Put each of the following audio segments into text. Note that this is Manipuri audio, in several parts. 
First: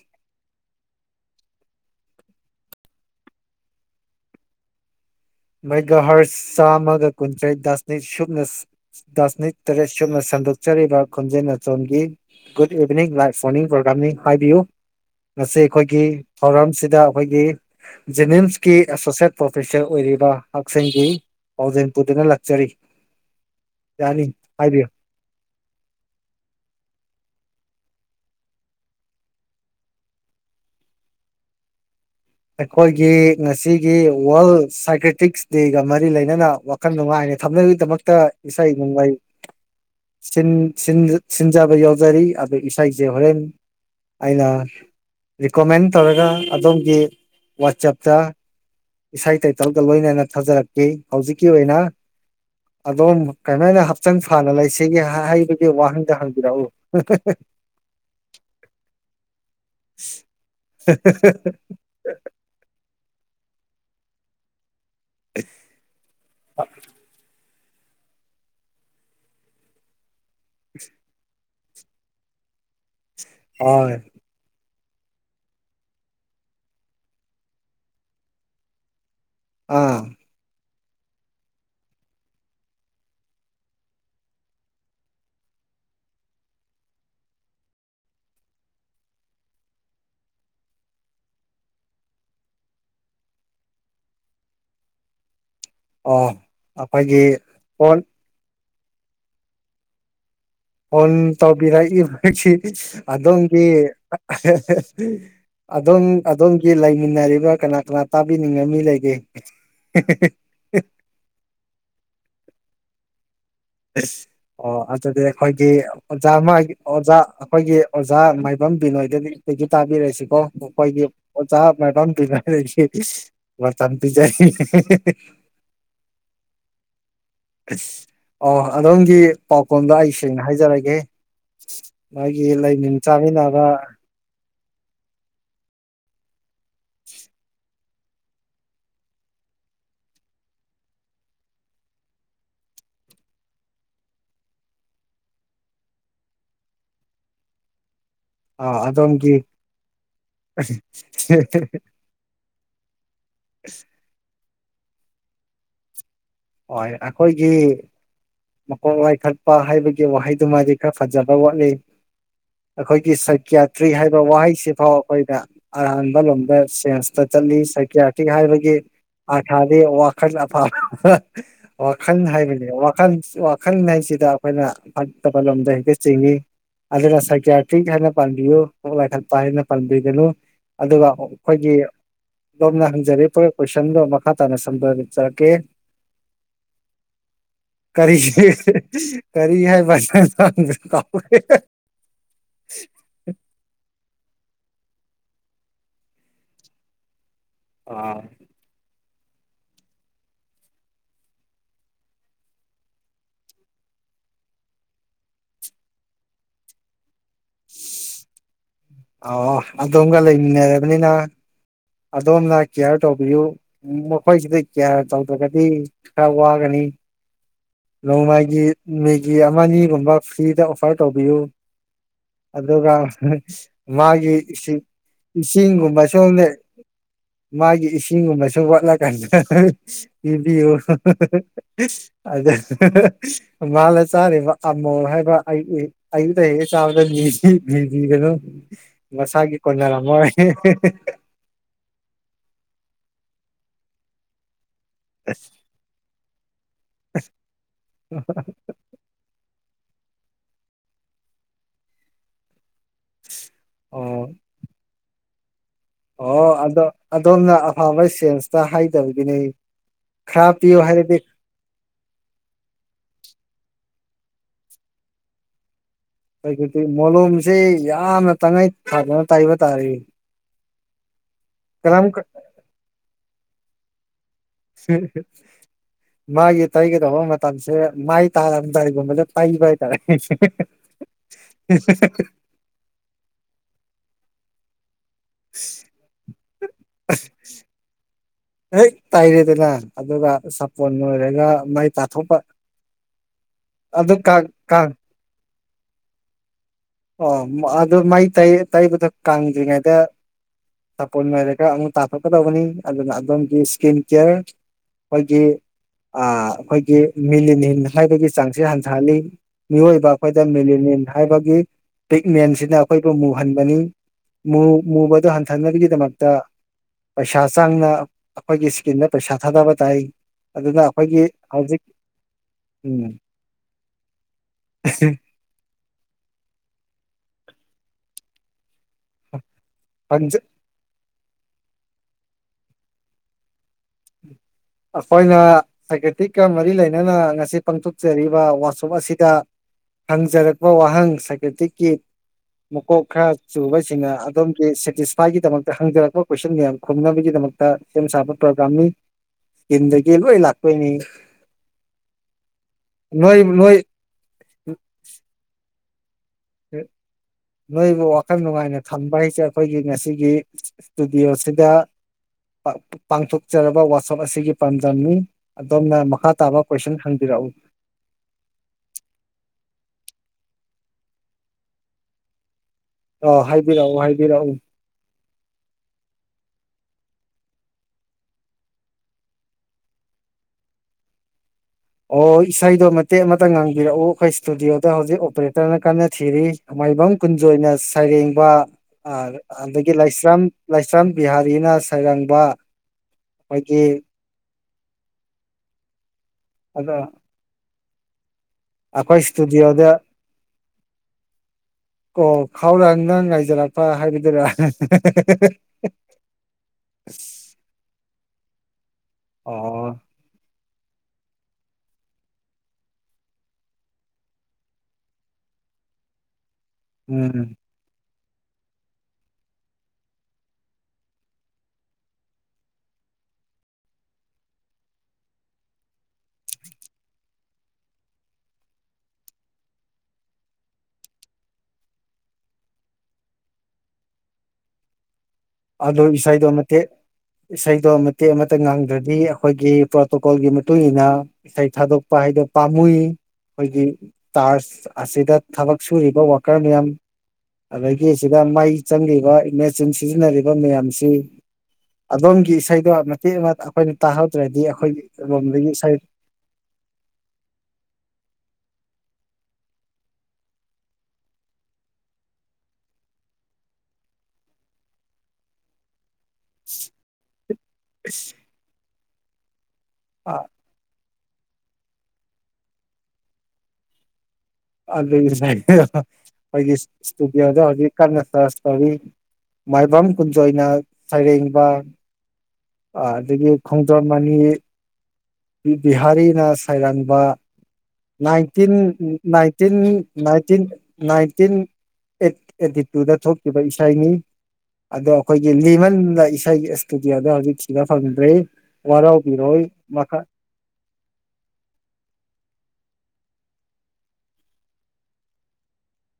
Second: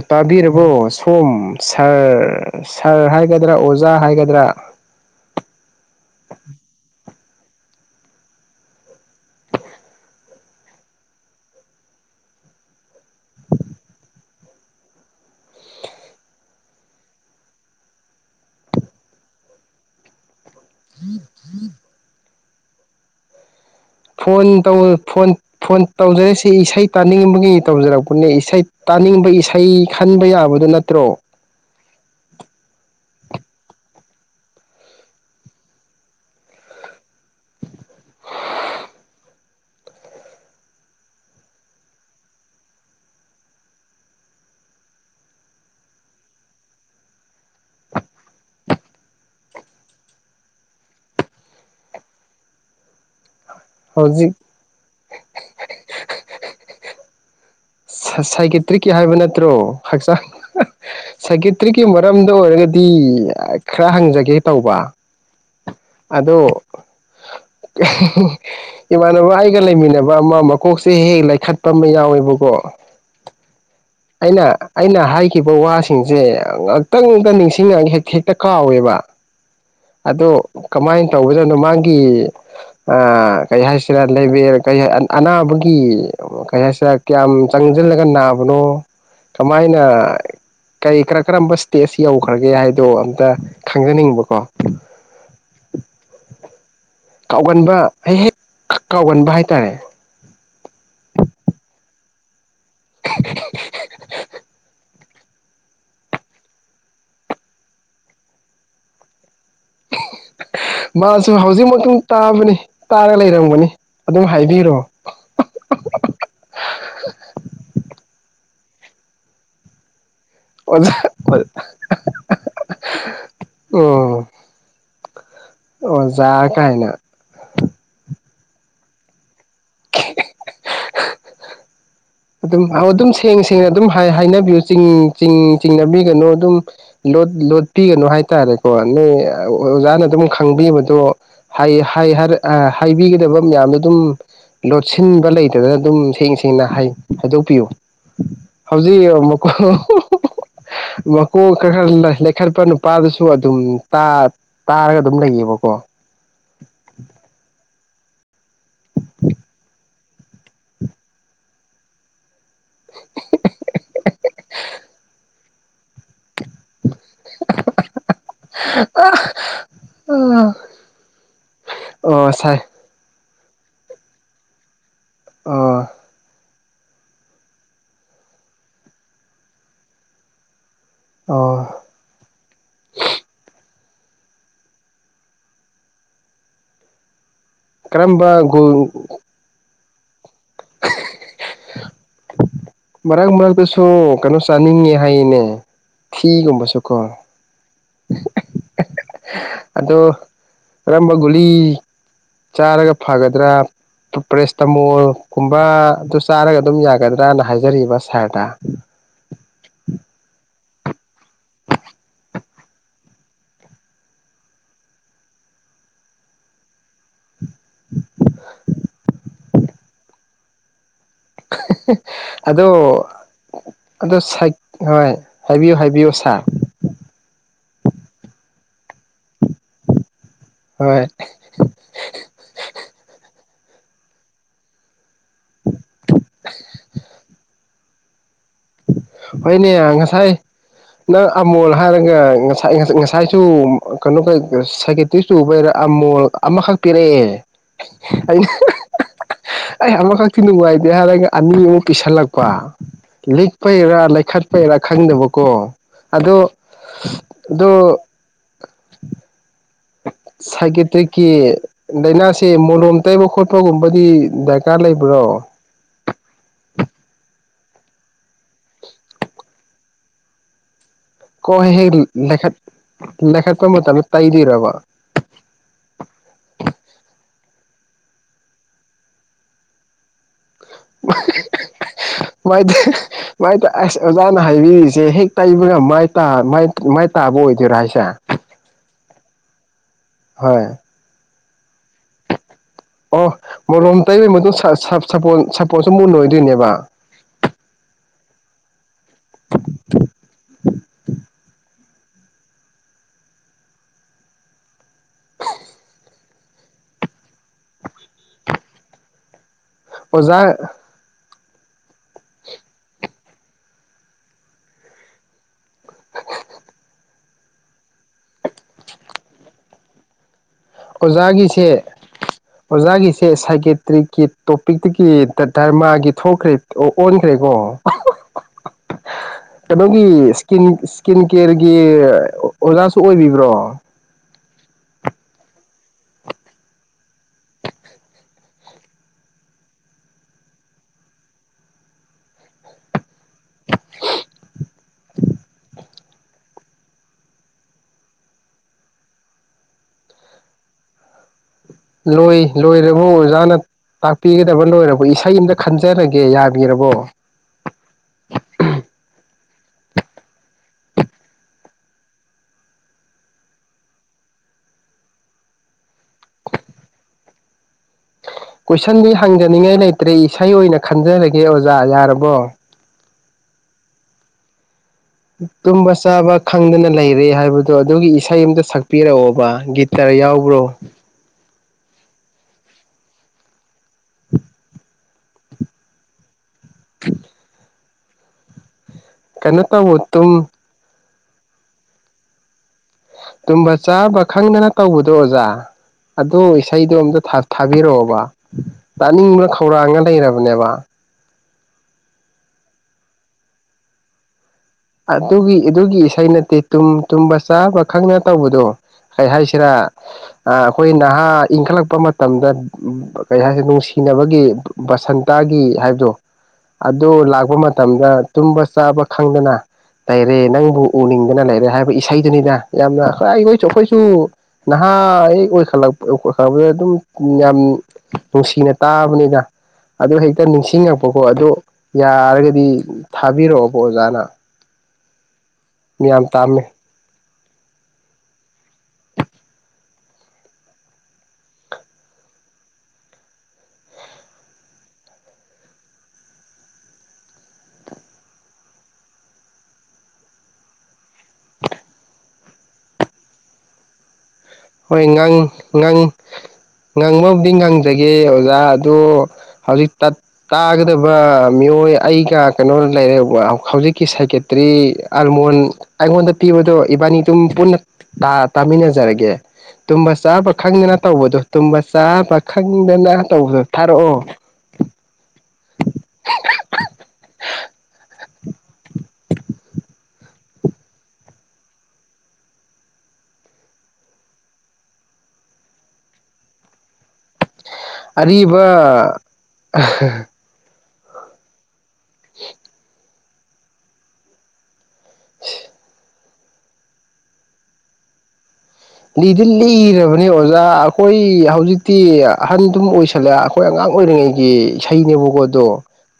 ꯎꯇꯥꯥꯕꯤ ꯔꯔꯕꯣꯁ ꯍꯨꯝ ꯁꯥꯔ ꯁꯥꯔ ꯍꯥꯏꯒꯗ꯭ꯔꯥ ꯑꯣꯖꯥ ꯍꯥꯏꯒꯗ꯭ꯔꯥ ꯃꯩꯘ ꯍꯔꯁ ꯆꯥꯝꯃꯒ ꯀꯨꯟꯇ꯭ꯔꯦ ꯗꯁꯅꯤꯛ ꯁꯨꯞꯅ ꯗꯁꯃꯤꯛ ꯇꯔꯦꯠ ꯁꯨꯞꯅ ꯁꯟꯗꯣꯛꯆꯔꯤꯕ ꯈꯣꯟꯖꯦꯟ ꯃꯆꯣꯟꯒꯤ ꯒꯨꯗ ꯏꯚꯤꯅꯤꯡ ꯂꯥꯏꯐ ꯐꯣꯔꯅꯤꯡ ꯄ꯭ꯔꯣꯒꯥꯥꯝꯅꯤ ꯍꯥꯏꯕꯤꯌꯨ ꯉꯁꯤ ꯑꯩꯈꯣꯏꯒꯤ ꯊꯧꯔꯝꯁꯤꯗ ꯑꯩꯈꯣꯏꯒꯤ ꯖꯦꯅꯤꯝꯁꯀꯤ ꯑꯁꯣꯁꯤꯌꯦꯠ ꯄ꯭ꯔꯣꯐꯦꯁꯔ ꯑꯣꯏꯔꯤꯕ ꯍꯛꯁꯦꯜꯒꯤ ꯄꯥꯎꯖꯦꯜ ꯄꯨꯗꯨꯅ ꯂꯥꯛꯆꯔꯤ ꯌꯥꯅꯤ ꯐꯣꯟ ꯇꯧ ꯍꯥꯏꯕꯤꯌꯨ ꯐꯣꯟ ꯐꯣꯟ ꯇꯧꯖꯔꯛꯁꯤꯦ ꯏꯁꯩ ꯇꯥꯅꯤꯡꯕꯒꯤ ꯇꯧꯖꯔꯛꯄꯅꯦ ꯏꯁꯩ ꯇꯥꯅꯤꯡꯕ ꯏꯁꯩ ꯈꯟꯕ ꯌꯥꯕꯗꯨ ꯅꯠꯇ꯭ꯔꯣ ꯑꯩꯈꯣꯏꯒꯤ ꯉꯁꯤꯒꯤ ꯋꯥꯔꯜ ꯁꯥꯏꯀꯦꯇꯔꯤꯛꯁ ꯗꯦꯒ ꯃꯔꯤ ꯂꯩꯅꯅ ꯋꯥꯈꯟ ꯅꯨꯡꯉꯥꯏꯅꯦ ꯊꯝꯅꯕꯒꯤꯗꯃꯛꯇ ꯏꯁꯩ ꯅꯣꯡꯃꯥꯏ ꯁꯤꯟ ꯁꯤꯟ ꯁꯤꯟꯖꯕ ꯌꯥꯎꯖꯔꯤ ꯑꯗꯣ ꯏꯁꯩꯁꯦ ꯍꯣꯔꯦꯟ ꯑꯩꯅ ꯔꯤꯀꯣꯃꯦꯟ ꯇꯧꯔꯒ ꯑꯗꯣꯝꯒꯤ ꯋꯥꯆꯞꯇ ꯏꯁꯩꯥꯏ ꯇꯥꯏꯇꯜꯒ ꯂꯣꯏꯅꯅ ꯊꯥꯖꯔꯛꯈꯤ ꯍꯧꯖꯤꯛꯀꯤ ꯑꯣꯏꯅ ꯑꯗꯨꯝ ꯀꯃꯥꯏꯅ ꯍꯛꯆꯥꯡ ꯍꯧꯖꯤꯛ ꯐꯅ ꯂꯩꯁꯤꯒꯦ ꯍꯥꯏꯕꯒꯤ ꯋꯥꯍꯪꯗ ꯍꯪꯕꯤꯔꯛꯎ ꯁꯥꯏꯀꯦꯇ꯭ꯔꯤꯛꯀꯤ ꯍꯥꯏꯕ ꯅꯠꯇ꯭ꯔꯣ ꯍꯛꯆꯥꯡ ꯁꯥꯏꯀꯦꯇ꯭ꯔꯤꯛꯀꯤ ꯀꯤ ꯃꯔꯝꯗ ꯑꯣꯏꯔꯒꯗꯤ ꯈꯔ ꯍꯪꯖꯒꯦ ꯇꯧꯕ ꯑꯦ ꯑꯗꯣ ꯏꯃꯥꯟꯅꯕ ꯑꯩꯒ ꯂꯩꯃꯤꯟꯅꯕ ꯑꯃ ꯃꯀꯣꯛꯁꯦ ꯂꯩꯥꯏꯈꯠꯄ ꯑꯃ ꯌꯥꯎꯋꯦꯕꯀꯣ ꯍꯣꯏ ꯑꯩꯅ ꯑꯩꯅ ꯍꯥꯏꯈꯤꯕ ꯋꯥꯁꯤꯡꯁꯦ ꯉꯥꯛꯇꯪꯇ ꯅꯤꯡꯁꯤꯡꯉ ꯍꯦꯛꯇ ꯍꯦꯛꯇ ꯀꯥꯎꯋꯦꯕ [unintelligible] ꯑꯥ ꯑꯗꯣ ꯀꯃꯥꯏꯅ ꯇꯧꯕꯗꯅꯣꯃꯒꯤ ꯑ ꯀꯩ ꯍꯥꯏꯁꯤꯔꯥ ꯂꯩꯕ ꯌꯥꯏ ꯀꯩ ꯑ ꯑꯅꯥꯕꯒꯤ ꯀꯩ ꯍꯥꯏꯁꯤꯔꯥ ꯀꯌꯥꯝ ꯆꯪꯁꯤꯜꯂꯒ ꯅꯥꯕꯅꯣ ꯀꯃꯥꯏꯅ ꯀꯩ ꯀꯔꯝ ꯀꯔꯝꯕ ꯏꯁꯇꯦꯖ ꯌꯧꯈ꯭ꯔꯒꯦ ꯍꯥꯏꯗꯣ ꯑꯝꯇ ꯈꯪꯖꯅꯤꯡꯕꯀꯣ ꯑ ꯑꯩꯈꯣꯏꯒꯤ ꯀꯥꯎꯒꯟꯕ ꯍꯦꯛ ꯍꯦꯛ ꯀꯥꯎꯒꯟꯕ ꯍꯥꯏꯇꯥꯔꯦ ꯐꯣꯟ ꯇꯧꯕꯤꯔꯛꯏꯕꯁꯤ ꯑꯗꯣꯝꯒꯤ ꯑꯗꯣꯝ ꯑꯗꯣꯝꯒꯤ ꯂꯩꯃꯤꯟꯅꯔꯤꯕ ꯀꯅꯥ ꯀꯅꯥ ꯇꯥꯕꯤꯅꯤꯡꯉ ꯃꯤ ꯂꯩꯒꯦ ꯃꯥꯁꯨ ꯍꯧꯖꯤꯛꯃꯛ ꯇꯥꯕꯅꯤ ꯇꯥꯔ ꯂꯩꯔꯝꯒꯅꯤ ꯑꯗꯨꯝ ꯑꯣ ꯍꯥꯏꯕꯤꯔꯣ ꯑꯗꯨꯗꯤ ꯑꯩꯈꯣꯏꯒꯤ ꯑꯣꯖꯥ ꯑꯃꯒꯤ ꯑꯣꯖꯥ ꯑꯩꯈꯣꯏꯒꯤ ꯑꯣꯖꯥ ꯃꯥꯏꯕꯝ ꯕꯤꯅꯣꯏꯗꯅꯤꯒꯤ ꯇꯥꯕꯤꯔꯛꯏꯁꯤꯀꯣ ꯑꯣꯖꯥ ꯑꯣ [unintelligible] ꯑꯣꯖꯥ ꯀꯥꯏꯅ ꯑꯣ ꯑꯗꯣꯝꯒꯤ ꯄꯥꯎꯈꯨꯝꯗꯣ ꯑꯩ ꯁꯦꯡꯅ ꯍꯥꯏꯖꯔꯒꯦ ꯃꯥꯒꯤ ꯑꯗꯨꯝ ꯂꯩꯃꯤꯟ ꯑꯗꯨꯝ ꯁꯦꯡ ꯆꯥꯃꯤꯟꯅꯕ ꯁꯦꯡꯅ ꯑꯗꯨꯝ ꯍꯥꯏꯅꯕꯤꯌꯨ ꯆꯤꯡ ꯆꯤꯡ ꯆꯤꯡꯅꯕꯤꯒꯅꯨ ꯑꯗꯨꯝ ꯂꯣꯠ ꯂꯣꯠ ꯂꯣꯠꯄꯤꯒꯅꯨ ꯍꯥꯏꯇꯥꯔꯦꯀꯣ ꯅꯣꯏ ꯑꯣꯖꯥꯅ ꯑꯗꯨꯝ ꯈꯪꯕꯤꯕꯗꯣ ꯍꯥꯏꯕꯤꯒꯗꯕ ꯃꯌꯥꯝꯗꯨ ꯑꯗꯨꯝ ꯂꯣꯠꯁꯤꯟꯕ ꯂꯩꯇꯗꯅ ꯑꯗꯨꯝ ꯁꯦꯡ ꯁꯦꯡꯅ ꯍꯥꯏꯗꯣꯛꯄꯤꯌꯨ꯫ ꯑꯥ ꯍꯧꯥꯎꯖꯤ ꯑꯗꯣꯝꯒꯤ ꯃꯀꯨ ꯃꯀꯨ ꯀꯔ ꯈ ꯄꯈꯠꯄ ꯅꯨꯄꯥꯗꯨꯁꯨ ꯑꯗꯨꯝ ꯇꯥ ꯇꯥꯔꯒ ꯑꯗꯨꯝ ꯂꯩꯌꯦꯕꯀꯣ ꯍꯣꯏ ꯑꯩꯈꯣꯏꯒꯤ꯫ ꯃꯀꯣꯛ ꯂꯥꯏꯈꯠꯄ ꯍꯥꯏꯕꯒꯤ ꯋꯥꯍꯩꯗꯨꯃꯗꯤ ꯈꯔ ꯐꯖꯕ ꯋꯥꯠꯂꯤ꯫ ꯑꯩꯈꯣꯏꯒꯤ ꯁꯀ꯭ꯌꯥꯇ꯭ꯔꯤ ꯍꯥꯏꯕ ꯋꯥꯍꯩꯁꯤ ꯐꯥꯎ ꯑꯩꯈꯣꯏꯗ ꯑꯔꯥꯟꯕ ꯂꯣꯝꯗ ꯁꯦꯟꯁꯇ ꯆꯠꯂꯤ ꯁꯥꯏꯀꯌꯥꯇꯤꯛ ꯍꯥꯏꯕꯒꯤ ꯑꯊꯥꯗꯤ ꯋꯥꯈꯜ ꯑꯐꯕ ꯋꯥꯈꯟ ꯑꯣ ꯁꯥꯏ ꯍꯥꯏꯕꯅꯦ ꯋꯥꯈꯟ ꯋꯥꯈꯟ ꯍꯥꯏꯁꯤꯗ ꯑꯩꯈꯣꯏꯅ ꯐꯠꯇꯕ ꯂꯝꯣꯗ ꯑꯣ ꯍꯦꯛꯇ ꯆꯤꯡꯏꯤ꯫ ꯑꯗꯨꯅ ꯁꯥꯏꯀꯤ꯭ꯌꯥꯔꯇꯤꯛ ꯍꯥꯏꯅ ꯄꯥꯟꯕꯤꯌꯨ ꯋꯥꯥꯏꯈꯠꯄ ꯍꯥꯏꯅ ꯄꯥꯟꯕꯤꯒꯅꯨ꯫ ꯑꯗꯨꯒ ꯑꯣ ꯑꯩꯈꯣꯏꯒꯤ ꯑꯗꯣꯝꯅ ꯍꯪꯖꯔꯛꯄ ꯀꯣꯏꯁꯟꯗꯣ ꯃꯈꯥ ꯇꯥꯅ ꯁꯝꯗꯆꯔꯛꯀꯦ ꯀꯔꯝꯕ ꯀꯔꯤꯁꯤ ꯒꯨꯜ ꯀꯔꯤ ꯍꯥꯏꯕ ꯀꯥꯎꯦ [inaudible] ꯃꯔꯛ ꯃꯔꯛꯇꯁꯨ ꯀꯩꯅꯣ ꯆꯥꯅꯤꯡꯉꯦ ꯍꯥꯏꯌꯦꯅꯦ ꯊꯤꯒꯨꯝꯕꯁꯨ ꯀꯣ [inaudible] ꯑꯗꯣ ꯀꯔꯝꯕ ꯒꯨꯂꯤ꯫ ꯆꯥꯔꯦ ꯐꯒꯗ꯭ꯔꯥ ꯄꯔꯦꯁꯇꯥꯃꯣꯜꯒꯨꯝꯕ ꯑꯗꯨ ꯆꯥꯔꯒ ꯑꯗꯨꯝ ꯌꯥꯒꯗ꯭ꯔꯅ ꯍꯥꯏꯖꯔꯤꯕ ꯁꯥꯔꯗ ꯑꯣ ꯑꯗꯣꯝꯒ ꯂꯩꯃꯤꯟꯅꯔꯕꯅꯤꯅ ꯑꯗꯣꯝꯅ ꯀꯦꯌꯥꯔ ꯇꯧꯕꯤꯌꯨ꯫ ꯎ ꯃꯈꯣꯏꯁꯤꯗ ꯀꯌꯥ ꯇꯧꯗ꯭ꯔꯒꯗꯤ ꯈꯔ ꯋꯥꯒꯅꯤ꯫ ꯅꯣꯡꯃꯥꯏꯒꯤ ꯃꯦꯒꯤ ꯑꯃ ꯑꯅꯤꯒꯨꯝꯕ ꯐ꯭ꯔꯤꯗ ꯑꯣꯐꯔ ꯇꯧꯕꯤꯌꯨ ꯑꯗꯨꯒ ꯑꯗꯣ ꯑꯗꯣ ꯃꯥꯒꯤ ꯁꯥꯏ ꯏꯁꯤꯡ ꯍꯣꯏ ꯍꯥꯏꯕꯤꯌꯨ ꯏꯁꯤꯡꯒꯨꯝꯕ ꯍꯥꯏꯕꯤꯌꯨ ꯁꯥꯔ ꯁꯨꯝꯅꯦ꯫ ꯃꯥꯒꯤ ꯏꯁꯤꯡꯒꯨꯝꯕꯁꯨ ꯋꯥꯠꯂꯀꯥꯟꯗ ꯄꯤꯕꯤꯌꯨ꯫ ꯍꯣꯏ ꯑ ꯃꯥꯅ ꯆꯥꯔꯤꯕ ꯑꯃꯣ ꯍꯥꯏꯕ ꯑꯩ ꯑꯩꯌꯨꯗ ꯍꯌꯦ ꯆꯥꯕꯗ ꯃꯤ ꯃꯤꯗꯤꯒꯅꯣ ꯃꯁꯥꯒꯤ ꯍꯣꯏꯅꯦ ꯀꯣꯅꯔꯃꯣꯏ ꯉꯁꯥꯏ ꯅꯪ ꯑꯃꯣꯜ ꯍꯥꯏꯔꯒ ꯉꯁꯥꯏ ꯉꯁꯥꯏꯁꯨ ꯀꯩꯅꯣ ꯁꯥꯏꯀꯦꯇꯔꯤꯁ ꯇꯨꯕꯩꯔ ꯑꯃꯣꯜ ꯑꯃꯈꯛ ꯄꯤꯔꯛꯑꯦ ꯑꯩꯅ ꯑꯩ ꯑꯃꯈꯛꯇꯤ ꯅꯨꯡꯉꯥꯏꯇꯦ ꯍꯥꯏꯔ ꯑꯅꯤ ꯑꯃꯨꯛ ꯄꯤꯁꯜꯂꯛꯄ ꯀꯩꯔ ꯂꯩꯈꯠꯄꯩꯔꯥ ꯈꯪꯗꯕꯀꯣ ꯑꯗꯣ ꯑꯣꯗ ꯑꯗꯣꯝꯅ ꯑꯗꯣ ꯑꯐꯕ ꯁꯦꯟꯁꯇ ꯍꯥꯏꯗꯕꯒꯤꯅꯦ꯫ ꯈꯔ ꯄꯤꯌꯨ ꯍꯥꯏꯔꯗꯤ ꯁꯥꯏꯀꯦꯇꯔꯤꯛꯀꯤ ꯂꯩꯅꯥꯁꯦ ꯃꯣꯂꯣꯝ ꯇꯩꯕ ꯈꯣꯠꯄꯒꯨꯝꯕꯗꯤ ꯗꯔꯀꯥꯔ ꯂꯩꯕ꯭ꯔꯣ꯫ ꯑꯩꯒꯤꯗꯤ ꯃꯣꯂꯣꯝꯁꯦ ꯌꯥꯝꯅ ꯇꯉꯥꯏ ꯐꯗꯅ ꯇꯥꯏꯕ ꯇꯥꯔꯤ꯫ ꯀꯣꯏ ꯀꯔꯝ ꯍꯦꯛꯈ ꯂꯩꯈꯠꯄ ꯃꯇꯝꯗ ꯇꯥꯏꯗꯔꯕ [unintelligible] ꯃꯥꯒꯤ ꯇꯩꯒꯗꯕꯃꯇꯝꯁꯦ ꯃꯥꯏ ꯇꯥꯔꯝꯗꯥꯏꯒꯨꯝꯕꯗ ꯇꯩꯕ ꯍꯥꯏꯇꯥꯔꯦ꯫ ꯍꯦꯍꯦꯍꯦꯍꯦ ꯃꯥꯏꯗꯤ ꯃꯥꯏꯗꯤ ꯑꯁ ꯑꯣꯖꯥꯅ ꯍꯡꯅꯤꯡꯉꯤꯁꯦ ꯍꯦꯛ ꯇꯩꯕꯒ ꯃꯥꯏ ꯇꯥꯕ ꯃꯥꯏ ꯃꯥꯏ ꯇꯥꯕ ꯑꯣꯏꯗꯣꯏꯔꯥ ꯍꯥꯏꯁꯦ꯫ ꯍꯦꯛ ꯇꯥꯏꯔꯦꯗꯅ ꯑꯗꯨꯒ ꯍꯣꯏ ꯁꯥꯄꯣꯟ ꯂꯣꯏꯔꯒ ꯃꯥꯏ ꯇꯥꯊꯣꯛꯄ ꯑꯣ ꯃꯣꯔꯣꯝ ꯑꯗꯨ ꯇꯩꯕꯒꯤ ꯀꯥꯡ ꯃꯇꯨꯡꯄ ꯀꯥꯡ ꯁꯥꯄꯣꯟꯁꯨ ꯃꯨꯟꯣꯏꯗꯣꯏꯅꯦꯕ ꯑꯣ ꯑꯗꯨ ꯃꯩꯩ ꯇꯩꯕꯗ ꯀꯪꯗ꯭ꯔꯤꯉꯩꯗ ꯁꯥꯄꯣꯟ ꯂꯩꯔꯒ ꯑꯃꯨꯛ ꯇꯥꯊꯣꯛꯀꯗꯧꯕꯅꯤ ꯑꯗꯨꯅ ꯑꯗꯣꯝꯒꯤ ꯏꯁꯀꯤꯟ ꯀꯦꯌꯔ ꯑꯩꯈꯣꯏꯒꯤ ꯑ ꯑꯩꯈꯣꯏꯒꯤ ꯃꯤꯅꯤꯅꯤꯅꯤ ꯁ꯭ꯋꯥꯏꯗꯒꯤ ꯆꯥꯡꯁꯤ ꯍꯟꯊꯍꯜꯂꯤ ꯃꯤꯑꯣꯏꯕ ꯑꯣꯖꯥ ꯑꯩꯈꯣꯏꯗ ꯃꯦꯂꯤꯅꯤꯟ ꯍꯥꯏꯕꯒꯤ ꯄꯤꯛꯃꯦꯟꯁꯤꯅ ꯑꯩꯈꯣꯏꯕꯨ ꯃꯨꯍꯟꯕꯅꯤ ꯃꯨꯕꯗꯨ ꯍꯟꯊꯅꯕꯒꯤꯗꯃꯛꯇ ꯄꯩꯁꯥ ꯆꯥꯡꯅ ꯑꯩꯈꯣꯏꯒꯤ ꯏꯁꯀꯤꯝꯗ ꯄꯩꯁꯥ ꯊꯥꯗꯕ ꯇꯥꯏ ꯑꯗꯨꯅ ꯑꯩꯈꯣꯏꯒꯤ ꯑꯣꯖꯥꯒꯤꯁꯦ ꯍꯧꯖꯤꯛ ꯎꯝ ꯑꯣꯖꯥꯒꯤꯁꯦ ꯁꯥꯏꯀꯦꯇ꯭ꯔꯤꯛꯀꯤ ꯇꯣꯄꯤꯛꯇꯒꯤ ꯙꯔꯃꯥꯒꯤ ꯊꯣꯛꯈ꯭ꯔꯦ ꯑꯣ ꯑꯣꯟꯈ꯭ꯔꯦꯀꯣ ꯀꯩꯅꯣꯒꯤ ꯏꯁꯀꯤꯟ ꯏꯁꯀꯤꯟ ꯀꯦꯌꯔꯒꯤ ꯑꯣꯖꯥꯁꯨ ꯑꯣꯏꯕꯤꯕ꯭ꯔꯣ [unintelligible] ꯑꯩꯈꯣꯏꯅ ꯁꯥꯏꯀꯦꯇꯔꯤꯛꯀ ꯃꯔꯤ ꯂꯩꯅꯅ ꯉꯁꯤ ꯄꯥꯡꯊꯣꯛꯆꯔꯤꯕ ꯋꯥꯛꯁꯣꯞ ꯑꯁꯤꯗ ꯍꯪꯖꯔꯛꯄ ꯋꯥꯍꯪ ꯁꯥꯏꯀ꯭ꯔꯦꯇꯤꯛꯀꯤ ꯃꯀꯣꯛ ꯈꯔ ꯆꯨꯕꯁꯤꯡꯅ ꯑꯗꯣꯝꯒꯤ ꯁꯦꯇꯤꯁꯐꯥꯏꯒꯤꯗꯃꯛꯇ ꯍꯪꯖꯔꯛꯄ ꯀꯣꯏꯁꯟ ꯃꯌꯥꯝ ꯈꯨꯝꯅꯕꯒꯤꯗꯃꯛꯇ ꯁꯦꯝ ꯁꯥꯕ ꯄ꯭ꯔꯣꯒꯥ꯭ꯔꯝꯅꯤꯤꯟꯗꯒꯤ ꯂꯣꯏ ꯂꯥꯛꯇꯣꯏꯅꯤ ꯂꯣꯏ ꯂꯣꯏꯔꯕ ꯅꯣꯏ ꯑꯣꯖꯥꯅ ꯅꯣꯏ ꯇꯥꯛꯄꯤꯒꯗꯕ ꯂꯣꯏꯔꯕ ꯏꯁꯩ ꯑꯝꯇ ꯈꯟꯖꯔꯒꯦ ꯌꯥꯅꯤ ꯌꯦꯔꯕꯣ ꯅꯣꯏꯕꯨ ꯋꯥꯈꯜ ꯅꯨꯡꯉꯥꯏꯅ ꯊꯝꯕ ꯍꯥꯏꯁꯦ ꯑꯩꯈꯣꯏꯒꯤ ꯉꯁꯤꯒꯤ ꯏꯁꯇꯨꯗꯤꯑꯣꯁꯤꯗ ꯄꯥꯡꯊꯣꯛꯆꯔꯕ ꯋꯥꯁꯞ ꯑꯁꯤꯒꯤ ꯄꯥꯟꯗꯝꯅꯤ ꯑꯗꯣꯝꯅ ꯃꯈꯥ ꯇꯥꯕ ꯀꯣꯏꯁꯟ ꯍꯪꯕꯤꯔꯛꯎ ꯀꯣꯏꯁꯟꯗꯤ ꯍꯪꯖꯅꯤꯡꯉꯥꯏ ꯂꯩꯇ꯭ꯔꯦ ꯏꯁꯩ ꯑꯣꯏꯅ ꯈꯟꯖꯔꯒꯦ ꯑꯣꯖꯥ ꯌꯥꯔꯕꯣ ꯑ ꯍꯥꯏꯕꯤꯔꯛꯎ ꯍꯥꯏꯕꯤꯔꯛꯎ ꯇꯨꯝꯕ ꯆꯥꯕ ꯈꯪꯗꯅ ꯂꯩꯔꯦ ꯍꯥꯏꯕꯗꯣ ꯑꯗꯨꯒꯤ ꯏꯁꯩ ꯑꯝꯇ ꯁꯛꯄꯤꯔꯛꯑꯣꯕ ꯒꯤ ꯀꯔ ꯌꯥꯎꯕ꯭ꯔꯣ ꯑꯣ ꯏꯁꯩꯗꯣ ꯃꯇꯦꯛ ꯑꯃꯇ ꯉꯥꯡꯕꯤꯔꯛꯎ ꯑꯩꯈꯣꯏ ꯏꯁꯇꯨꯗꯤꯑꯣꯗ ꯍꯧꯖꯤꯛ ꯑꯣꯄꯔꯦꯇꯔꯅ ꯀꯟꯅ ꯊꯤꯔꯤ ꯃꯥꯏꯕꯝ ꯀꯨꯟꯖꯣꯏꯅ ꯁꯩꯔꯦꯡꯕ ꯀꯩꯅꯣ ꯑꯗꯒꯤ ꯇꯧꯋꯣ ꯇꯨꯝ ꯂꯥꯏꯁ꯭ꯔꯥꯝ ꯂꯥꯏꯁ꯭ꯔꯝ ꯕꯤꯍꯥꯔꯤꯅ ꯁꯩꯔꯪꯕ ꯇꯨꯝꯕ ꯆꯥꯕ ꯈꯪꯗꯅ ꯇꯧꯕꯗꯣ ꯑꯣꯖꯥ ꯑꯗꯣ ꯏꯁꯩꯗꯣ ꯑꯝꯇ ꯊꯥ ꯊꯥꯕꯤꯔꯛꯑꯣꯕ ꯑꯩꯈꯣꯏ ꯇꯥꯅꯤꯡꯕ ꯏꯁꯇꯨꯗꯤꯑꯣꯗ ꯈꯧꯔꯥꯡꯉ ꯂꯩꯔꯕꯅꯦꯕ ꯑꯣ ꯈꯥꯎꯔꯛ ꯅꯪ ꯉꯥꯏꯖꯔꯛꯄ ꯍꯥꯏꯕꯗꯨꯔꯥ ꯑꯗꯨꯒꯤ ꯑꯗꯨꯒꯤ ꯏꯁꯩ ꯅꯠꯇꯦ ꯇꯨꯝꯕ ꯆꯥꯕ ꯈꯪꯅ ꯇꯧꯕꯗꯣ ꯀꯩ ꯍꯥꯏꯁꯤꯔꯥ ꯑꯣ ꯑꯩꯈꯣꯏ ꯅꯍꯥ ꯏꯪꯈꯠꯂꯛꯄ ꯃꯇꯝꯗ ꯀꯩ ꯍꯥꯏꯁꯦ ꯅꯨꯡꯁꯤꯅꯕꯒꯤ ꯕꯁꯟꯇꯥꯒꯤ ꯍꯥꯏꯕꯗꯣ ꯑꯗꯨ ꯎꯝ ꯂꯥꯛꯄ ꯃꯇꯝꯗ ꯇꯨꯝꯕ ꯆꯥꯕ ꯈꯪꯗꯅ ꯂꯩꯔꯦ ꯅꯪꯕꯨ ꯎꯅꯤꯡꯗꯅ ꯂꯩꯔꯦ ꯍꯥꯏꯕ ꯏꯁꯩꯗꯨꯅꯤꯗ ꯌꯥꯝꯅ ꯍ ꯑꯩꯈꯣꯏꯁꯨ ꯑꯩꯈꯣꯏꯁꯨ ꯅꯍꯥ ꯍ ꯑꯣꯏꯈꯠꯂꯛꯄꯈꯠꯂꯛꯄꯗ ꯑꯗꯨꯝ ꯌꯥꯝ ꯅꯨꯡꯁꯤꯅ ꯇꯥꯕꯅꯤꯕ ꯑꯗꯨꯗ ꯍꯦꯛꯇ ꯅꯤꯡꯁꯤꯡꯉꯛꯄꯀꯣ ꯑꯗꯨ ꯌꯥꯔꯒꯗꯤ ꯊꯥꯕꯤꯔꯛꯑꯣꯕ ꯑꯣꯖꯥꯅ ꯑꯗ ꯃꯤꯌꯥꯝ ꯏꯁꯥꯏꯗ ꯇꯥꯝꯃꯦ ꯃꯦ ꯏꯁꯩꯗꯣ ꯃꯇꯦꯛ ꯑꯃꯠꯇ ꯉꯥꯡꯗ꯭ꯔꯗꯤ ꯑꯩꯈꯣꯏꯒꯤ ꯄ꯭ꯔꯣꯇꯣꯀꯣꯜꯒꯤ ꯃꯇꯨꯡ ꯏ ꯃꯇꯨꯡꯏꯟꯅ ꯁꯥꯏ ꯊꯥꯗꯣꯛꯄ ꯍꯥꯏꯍꯤꯗ ꯄꯥꯝꯨꯏ ꯑꯩꯈꯣꯏꯒꯤ ꯇꯥꯔꯁ ꯑꯁꯤꯗ ꯊꯕꯛ ꯁꯨꯔꯤꯕ ꯋꯥꯀꯔ ꯃꯌꯥꯝ ꯑꯗꯒꯤ ꯁꯤꯗ ꯃꯥꯏ ꯆꯪꯂꯤꯕ ꯃꯦꯆꯤꯟ ꯁꯤꯖꯤꯟꯅꯔꯤꯕ ꯃꯌꯥꯝꯁꯤ [inaudible] ꯑꯗꯣꯝꯒꯤ ꯏꯁꯩꯗꯣ ꯃꯇꯦꯛ ꯑꯃ ꯑꯩꯈꯣꯏꯅ ꯇꯥꯍꯧꯗ꯭ꯔꯗꯤ ꯑꯩꯈꯣꯏꯒꯤ ꯍꯣꯏ ꯔꯣꯝꯗꯒꯤ ꯏꯁꯩ ꯉꯪꯕꯕꯨꯗꯤ ꯉꯪꯖꯒꯦ ꯑꯣꯖꯥ ꯑꯗꯣ ꯍꯧꯖꯤꯛ ꯇꯥ ꯇꯥꯒꯗꯕ ꯃꯤꯑꯣꯏ ꯑꯩꯒ ꯀꯩꯅꯣ ꯂꯩꯔꯦ ꯍꯧꯖꯤꯛꯀꯤ ꯁꯥꯏꯀꯦꯠ ꯇ꯭ꯔꯤ ꯑꯜꯃꯣꯟ ꯑꯩꯉꯣꯟꯗ ꯄꯤꯕꯗꯣ ꯏꯕꯥꯅꯤꯗꯨꯝ ꯄꯨꯟꯅ ꯇꯥꯃꯤꯟꯅꯖꯔꯒꯦ ꯇꯨꯝꯕ ꯆꯥꯕ ꯈꯪꯗꯅ ꯇꯧꯕꯗꯣ ꯇꯨꯝꯕ ꯆꯥꯕ ꯈꯪꯗꯅ ꯇꯧꯕꯗꯣ ꯊꯥꯔꯛꯑꯣ ꯑꯗꯨ ꯑꯩꯈꯣꯏꯒꯤ ꯏꯁꯇꯨꯗꯤꯑꯣꯗ ꯍꯧꯖꯤꯛ ꯀꯟꯅ ꯁꯔꯁ ꯇꯧꯋꯤ ꯃꯥꯏꯕꯝ ꯀꯨꯟꯖꯣꯏꯅ ꯁꯩꯔꯦꯡꯕ ꯑꯗꯒꯤ ꯈꯣꯡꯖꯣꯟ ꯃꯅꯤ ꯕꯤꯍꯥꯔꯤꯅ ꯁꯩꯔꯟꯕ ꯑꯔꯤꯕ ꯅꯥꯏꯟꯇꯤꯟ ꯅꯥꯏꯟꯇꯤꯟ ꯅꯥꯏ ꯑꯩꯟ ꯅꯥꯏꯟꯇꯤꯟ ꯑꯩꯠ ꯑꯩꯠꯇꯤ ꯇꯨꯗ ꯊꯣꯛ ꯏꯁꯩꯅꯤ ꯑꯗꯣ ꯑꯩꯈꯣꯏꯒꯤ ꯂꯤꯃꯟꯗ ꯏꯁꯩꯒꯤ ꯏꯁꯇꯨꯗꯤꯑꯣꯗ ꯍꯧꯖꯤꯛ ꯁꯤꯤꯒ ꯐꯔꯤ [unintelligible] ꯂꯤꯗꯤꯜꯂꯤꯔꯔꯕꯅꯤ ꯑꯣꯖꯥ ꯑꯣꯏ ꯍꯧꯖꯤꯛꯇꯤ ꯑꯍꯟꯗꯨꯝ ꯑꯣꯏꯁꯜꯂꯛꯌꯦ ꯑꯩꯈꯣꯏ ꯑꯉꯥꯡ ꯑꯣꯏꯔꯤꯉꯩꯒꯤ ꯏꯁꯩꯅꯦꯕꯀꯣ ꯑꯗꯣ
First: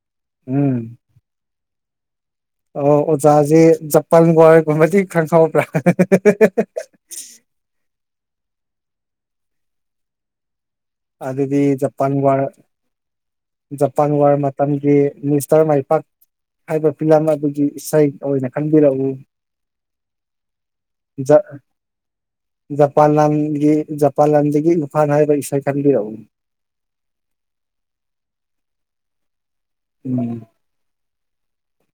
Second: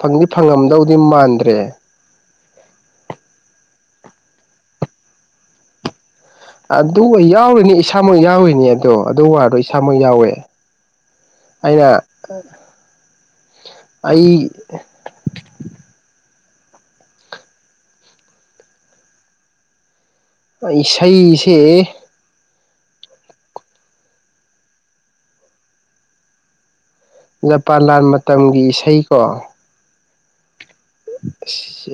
ꯐꯪꯗꯤ ꯎꯝ ꯐꯪꯉꯝꯗꯧꯗꯤ ꯃꯥꯟꯗ꯭ꯔꯦ ꯑꯣ ꯑꯣꯖꯥꯁꯦ ꯖꯄꯥꯟ ꯋꯥꯔ ꯒꯨꯝꯕꯗꯤ ꯈꯔꯥ ꯈꯪꯍꯧꯕ꯭ꯔꯥ ꯑꯗꯨ ꯌꯥꯎꯔꯤꯅꯤ ꯏꯁꯥꯃꯛ ꯌꯥꯎꯔꯤꯅꯤ ꯑꯗꯣ ꯑꯗꯨ ꯋꯥꯗꯣ ꯏꯁꯥꯃꯛ ꯌꯥꯎꯋꯦ ꯑꯗꯨꯗꯤ ꯑꯩꯅ ꯖꯄꯥꯟ ꯋꯥꯔ ꯖꯄꯥꯟ ꯋꯥꯔ ꯑꯩ ꯃꯇꯝꯒꯤ ꯇꯔꯃꯥꯏꯄꯥꯛ ꯍꯥꯏꯕ ꯐꯤꯂꯝ ꯑꯗꯨꯒꯤ ꯏꯁꯩ ꯑꯣꯏꯅ ꯈꯟꯕꯤꯔꯛꯎ ꯖ ꯏꯁꯩꯁꯦ ꯖꯄꯥꯟ ꯂꯝꯥꯟꯒꯤ ꯖꯄꯥꯟ ꯂꯝꯥꯟꯗꯒꯤ ꯏꯝꯐꯥꯥꯟ ꯍꯥꯏꯕ ꯏꯁꯩ ꯈꯟꯕꯤꯔꯛꯎꯅꯦ [unintelligible] ꯖꯄꯥꯟ ꯂꯥꯟ ꯃꯇꯝꯒꯤ ꯏꯁꯩꯀꯣ ꯎꯝ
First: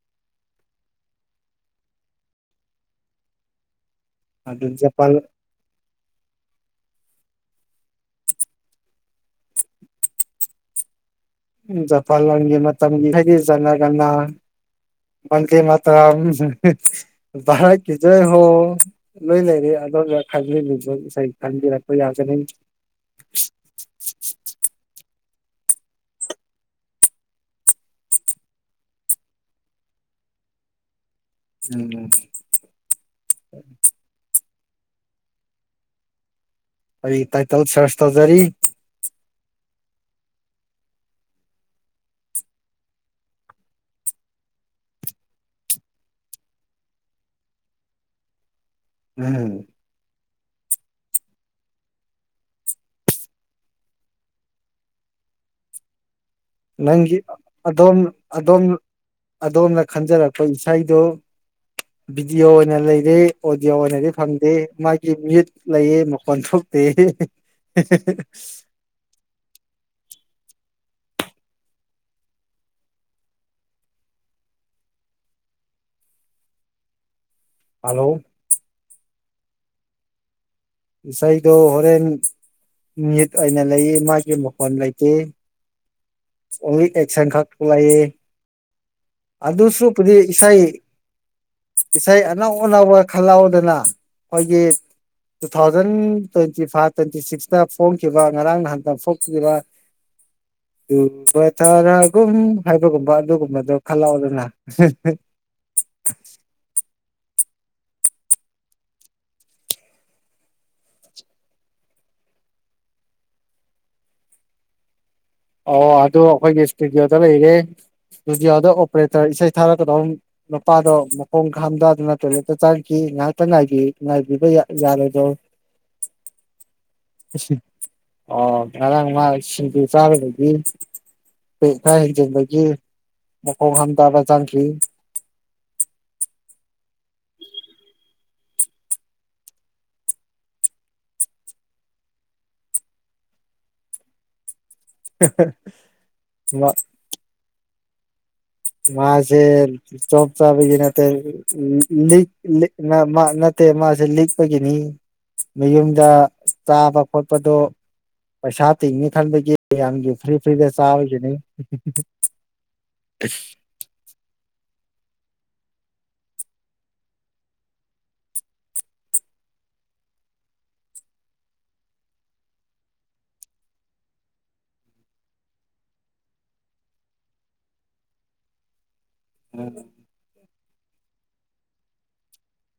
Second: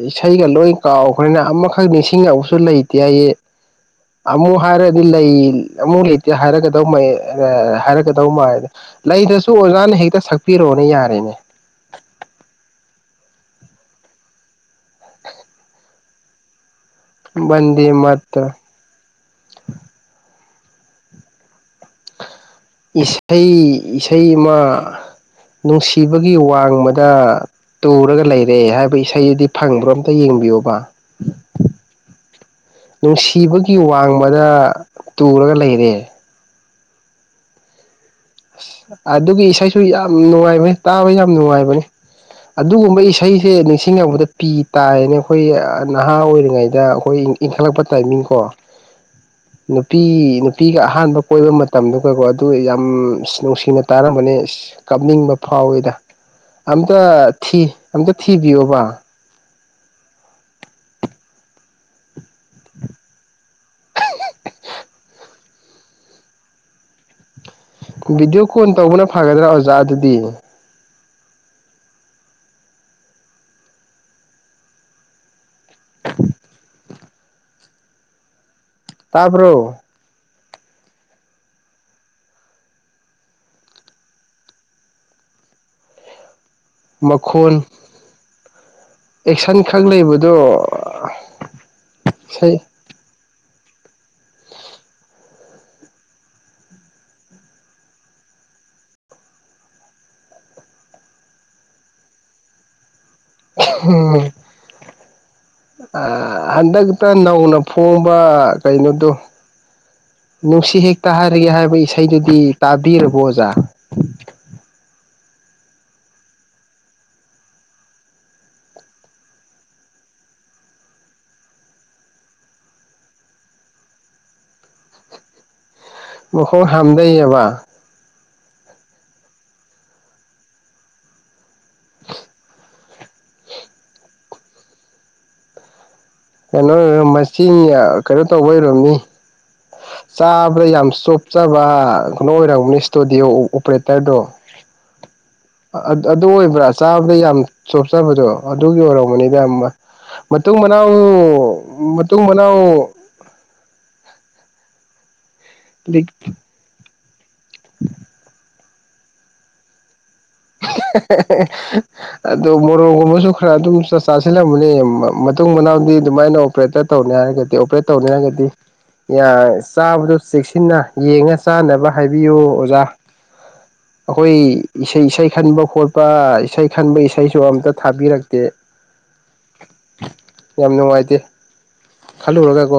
ꯏꯁꯩꯒ ꯂꯣꯏ ꯀꯥꯎꯈ꯭ꯔꯦꯅ ꯑꯃꯈꯛ ꯅꯤꯡꯁꯤꯡꯉꯕꯁꯨ ꯂꯩꯇꯦ ꯑꯩ ꯑꯃꯨꯛ ꯑꯗꯨ ꯍꯥꯏꯔꯗꯤ ꯖꯄꯥꯟ ꯂꯩ ꯑꯃꯨꯛ ꯂꯩꯇꯦ ꯍꯥꯏꯔꯒꯗꯧ ꯃꯥꯏ ꯍꯥꯏꯔꯛꯒꯗꯧ ꯃꯥꯏ ꯂꯩꯗꯁꯨ ꯑꯣꯖꯥꯅ ꯍꯦꯛꯇ ꯁꯛꯄꯤꯔꯛꯑꯣꯅ ꯌꯥꯔꯦꯅꯦ ꯖꯄꯥꯟ ꯂꯥꯟꯒꯤ ꯃꯇꯝꯒꯤ ꯍꯥꯏꯗꯤ ꯖꯅꯒꯅ ꯃꯗꯤ ꯃꯥ ꯕꯟꯗꯦ ꯔꯀꯤꯖꯣꯏ ꯍꯣ ꯃꯥꯇ꯭ꯔ [unintelligible] ꯂꯣꯏ ꯂꯩꯔꯦ ꯑꯣ ꯈ ꯉ ꯈꯟꯕꯤꯔꯛꯄ ꯌꯥꯒꯅꯤ ꯏꯁꯩ ꯏꯁꯩꯃ ꯅꯨꯡꯁꯤꯕꯒꯤ ꯋꯥꯡꯃꯗ ꯇꯨꯔꯒ ꯂꯩꯔꯦ ꯍꯥꯏꯕ ꯏꯁꯩꯗꯨꯗꯤ ꯐꯪꯕ꯭ꯔꯣ ꯑꯝꯇ ꯌꯦꯡꯕꯤꯌꯣꯕ ꯎꯝ [unintelligible] ꯅꯨꯡꯁꯤꯕꯒꯤ ꯋꯥꯡꯃꯗ ꯇꯨꯔꯒ ꯂꯩꯔꯦ ꯑꯩꯔꯤ ꯇꯥꯏꯇꯜ ꯁꯔꯁ ꯇꯧꯖꯔꯤ ꯑꯗꯨꯒꯤ ꯏꯁꯩꯁꯨ ꯌꯥꯝ ꯅꯨꯡꯉꯥꯏꯕꯅꯤ ꯇꯥꯕ ꯌꯥꯝ ꯅꯨꯡꯉꯥꯏꯕꯅꯤ ꯑꯗꯨꯒꯨꯝꯕ ꯏꯁꯩꯁꯦ ꯅꯤꯡꯁꯤꯡꯉꯛꯕꯗ ꯄꯤ ꯇꯥꯏꯅ ꯑꯩꯈꯣꯏ ꯅꯍꯥ ꯑꯣꯏꯔꯤꯉꯩꯗ ꯑꯩꯈꯣꯏ ꯏꯟꯈꯠꯂꯛꯄ ꯇꯥꯏꯃꯤꯡ ꯀꯣ ꯎꯝ [unintelligible] ꯅꯨꯄꯤ ꯅꯨꯄꯤꯒ ꯑꯍꯥꯟꯕ ꯀꯣꯏꯕ ꯃꯇꯝꯗꯨꯒꯀꯣ ꯑꯗꯨ ꯌꯥꯝ ꯑꯁ ꯅꯨꯡꯁꯤ ꯅꯨꯡꯁꯤꯅ ꯇꯥꯔꯝꯕꯅꯦ ꯑ ꯀꯥꯞꯅꯤꯡꯕ ꯐꯥꯎꯋꯤꯗ ꯑꯝꯇ ꯅꯪꯒꯤ ꯊꯤ ꯑꯗꯣꯝ ꯑꯝꯇ ꯑꯗꯣꯝ ꯊꯤꯕꯤꯌꯣꯕ ꯑꯗꯣꯝꯅ ꯈꯟꯖꯔꯛꯄ ꯏꯁꯩꯗꯨ ꯚꯤꯗꯤꯑꯣ ꯑꯣꯏꯅ ꯂꯩꯔꯦ ꯑꯣꯗꯤꯌꯣ ꯑꯣꯏꯅꯗꯤ ꯐꯪꯗꯦ ꯃꯥꯒꯤ ꯃꯤꯨꯠ ꯂꯩꯌꯦ ꯃꯀꯣꯟ ꯊꯣꯛꯇꯦ ꯚꯤꯗꯤꯑꯣ ꯀꯣꯜ ꯇꯧꯕꯅ ꯐꯒꯗ꯭ꯔꯥ ꯑꯣꯖꯥ ꯑꯗꯨꯗꯤ [unintelligible] ꯍꯜꯂꯣ ꯇꯥꯕꯔ‌ꯣ ꯏꯁꯩꯗꯣ ꯍꯣꯔꯦꯟ ꯑꯣꯏꯅ ꯂꯩ ꯃꯥꯒꯤ ꯃꯈꯣꯟ ꯂꯩꯇꯦ ꯑꯣꯅꯤ ꯑꯦ ꯁ ꯈꯥꯛ ꯃꯈꯣꯟ ꯄꯨꯂꯥꯏꯌꯦ [unintelligible] [unintelligible] ꯈꯛ ꯑꯗꯨꯁꯨꯕꯨꯗꯤ ꯂꯩꯕꯗꯣ ꯏꯁꯩ ꯏꯁꯩ ꯑꯅꯧ ꯑꯅꯧꯕ ꯈꯜꯍꯥꯎꯗꯅ ꯑꯩꯈꯣꯏꯒꯤ two thousand twenty five twenty ꯁꯤꯛꯁꯇ ꯐꯣꯡꯈꯤꯕ ꯉꯔꯥꯡ ꯅꯍꯥꯟꯗ ꯐꯣꯡꯈꯤꯕ [unintelligible] [unintelligible] ꯍꯥꯏꯕꯒꯨꯝꯕ ꯑꯗꯨꯒꯨꯝ [unintelligible] ꯑ ꯍꯟꯗꯛꯇ ꯅꯧꯅ ꯐꯣꯡꯕ ꯀꯩꯅꯣꯗꯨ ꯅꯨꯡꯁꯤ ꯍꯦꯛꯇ ꯍꯥꯏꯔꯒꯦ ꯍꯥꯏꯕ ꯏꯁꯩꯗꯨꯗꯤ ꯇꯥꯕꯤꯔꯕꯣ ꯑꯣꯖꯥ ꯑꯣ ꯑꯗꯨ ꯑꯩꯈꯣꯏꯒꯤ ꯏꯁꯇꯨꯗꯤꯑꯣꯗ ꯂꯩꯔꯦ ꯏꯁꯇꯨꯗꯤꯑꯣꯗ ꯑꯣꯄꯔꯦꯇꯔ ꯏꯁꯩ ꯊꯥꯔꯛꯀꯗꯧ ꯅꯨꯄꯥꯗꯣ ꯃꯈꯣꯡ ꯍꯥꯝꯗꯥꯗꯅ ꯇꯣꯏꯂꯦꯠꯇ ꯆꯪꯈꯤ ꯉꯥꯏꯍꯥꯛꯇ ꯉꯥꯏꯕꯤ ꯉꯥꯏꯕꯤꯕ ꯌꯥ ꯌꯥꯔꯣꯏꯗ꯭ꯔꯣ ꯃꯈꯣꯡ ꯍꯥꯝꯗꯩꯑꯕ ꯑꯣ ꯉꯔꯥꯡ ꯃꯥ ꯁꯤꯡꯖꯨ ꯆꯥꯔꯨꯕ [unintelligible] ꯄꯦꯛ ꯈꯔ ꯍꯦꯟꯖꯤꯟꯕꯒꯤ ꯃꯈꯣꯡ ꯍꯥꯝꯇꯥꯕ ꯆꯪꯈꯤ ꯀꯩꯅꯣ ꯑꯣꯏ ꯃꯁꯤ ꯀꯩꯅꯣ ꯇꯧꯕ ꯑꯣꯏꯔꯝꯅꯤ ꯆꯥꯕꯗ ꯌꯥꯝ ꯆꯣꯞꯆꯕ ꯀꯩꯅꯣ ꯑꯣꯏꯔꯝꯒꯅꯤ ꯏꯁꯇꯨꯗꯤꯑꯣ ꯑꯣꯄꯔꯦꯇꯔꯗꯣ ꯑ ꯑꯗꯨ ꯑꯣꯏꯕ꯭ꯔꯥ ꯆꯥꯕꯗ ꯌꯥꯝ ꯆꯣꯞꯆꯥꯕꯗꯣ ꯑꯗꯨꯒꯤ ꯑꯣꯏꯔꯝꯒꯅꯤꯗ ꯃꯥꯁꯦ ꯖꯣꯕ ꯃꯇꯨꯡ ꯆꯥꯕꯒꯤ ꯃꯅꯥꯎ ꯅꯠꯇꯦ ꯃꯇꯨꯡ ꯂꯤꯛ ꯃꯅꯥꯎ ꯂꯤꯛꯅ ꯃꯥ ꯅꯠꯇꯦ ꯃꯥꯖꯦ ꯂꯤꯛꯄꯒꯤꯅꯤ ꯃꯌꯨꯝꯗ ꯆꯥꯕ ꯈꯣꯠꯄꯗꯣ ꯄꯩꯁꯥ ꯇꯤꯡꯅꯤ ꯈꯟꯕꯒꯤ ꯃꯌꯥꯝꯒꯤ ꯐꯔꯤ ꯐꯔꯤꯗ ꯆꯥꯕꯒꯤꯅꯤ ꯑꯗꯣ ꯃꯣꯔꯣꯛꯒꯨꯝꯕꯁꯨ ꯈꯔ ꯑꯗꯨꯝ ꯆꯠ ꯆꯥꯁꯤꯜꯂꯝꯒꯅꯦ ꯃ ꯃ ꯃꯇꯨꯡ ꯃꯅꯥꯎꯗꯤ ꯑꯗꯨꯃꯥꯏꯅ ꯑꯣꯄꯔꯦꯠꯇꯔ ꯇꯧꯅꯤ ꯍꯥꯏꯔꯒꯗꯤ ꯑꯣꯄꯔꯦꯠ ꯇꯧꯅꯤ ꯍꯥꯏꯔꯒꯗꯤ ꯌꯥ ꯆꯥꯕꯗꯣ ꯆꯦꯛꯁꯤꯟꯅ ꯌꯦꯡꯉ ꯆꯥꯅꯕ ꯍꯥꯏꯕꯤꯌꯨ ꯑꯣꯖꯥ ꯑꯩꯈꯣꯏ ꯏꯁꯩ ꯏꯁꯩ ꯈꯟꯕ ꯈꯣꯠꯄ ꯏꯁꯩ ꯈꯟꯕ ꯏꯁꯩꯁꯨ ꯑꯝꯇ ꯊꯥꯕꯤꯔꯛꯇꯦ [unintelligible] ꯌꯥꯝ ꯅꯨꯡꯉꯥꯏꯇꯦ ꯈꯜꯂꯨꯔꯒ ꯀꯣ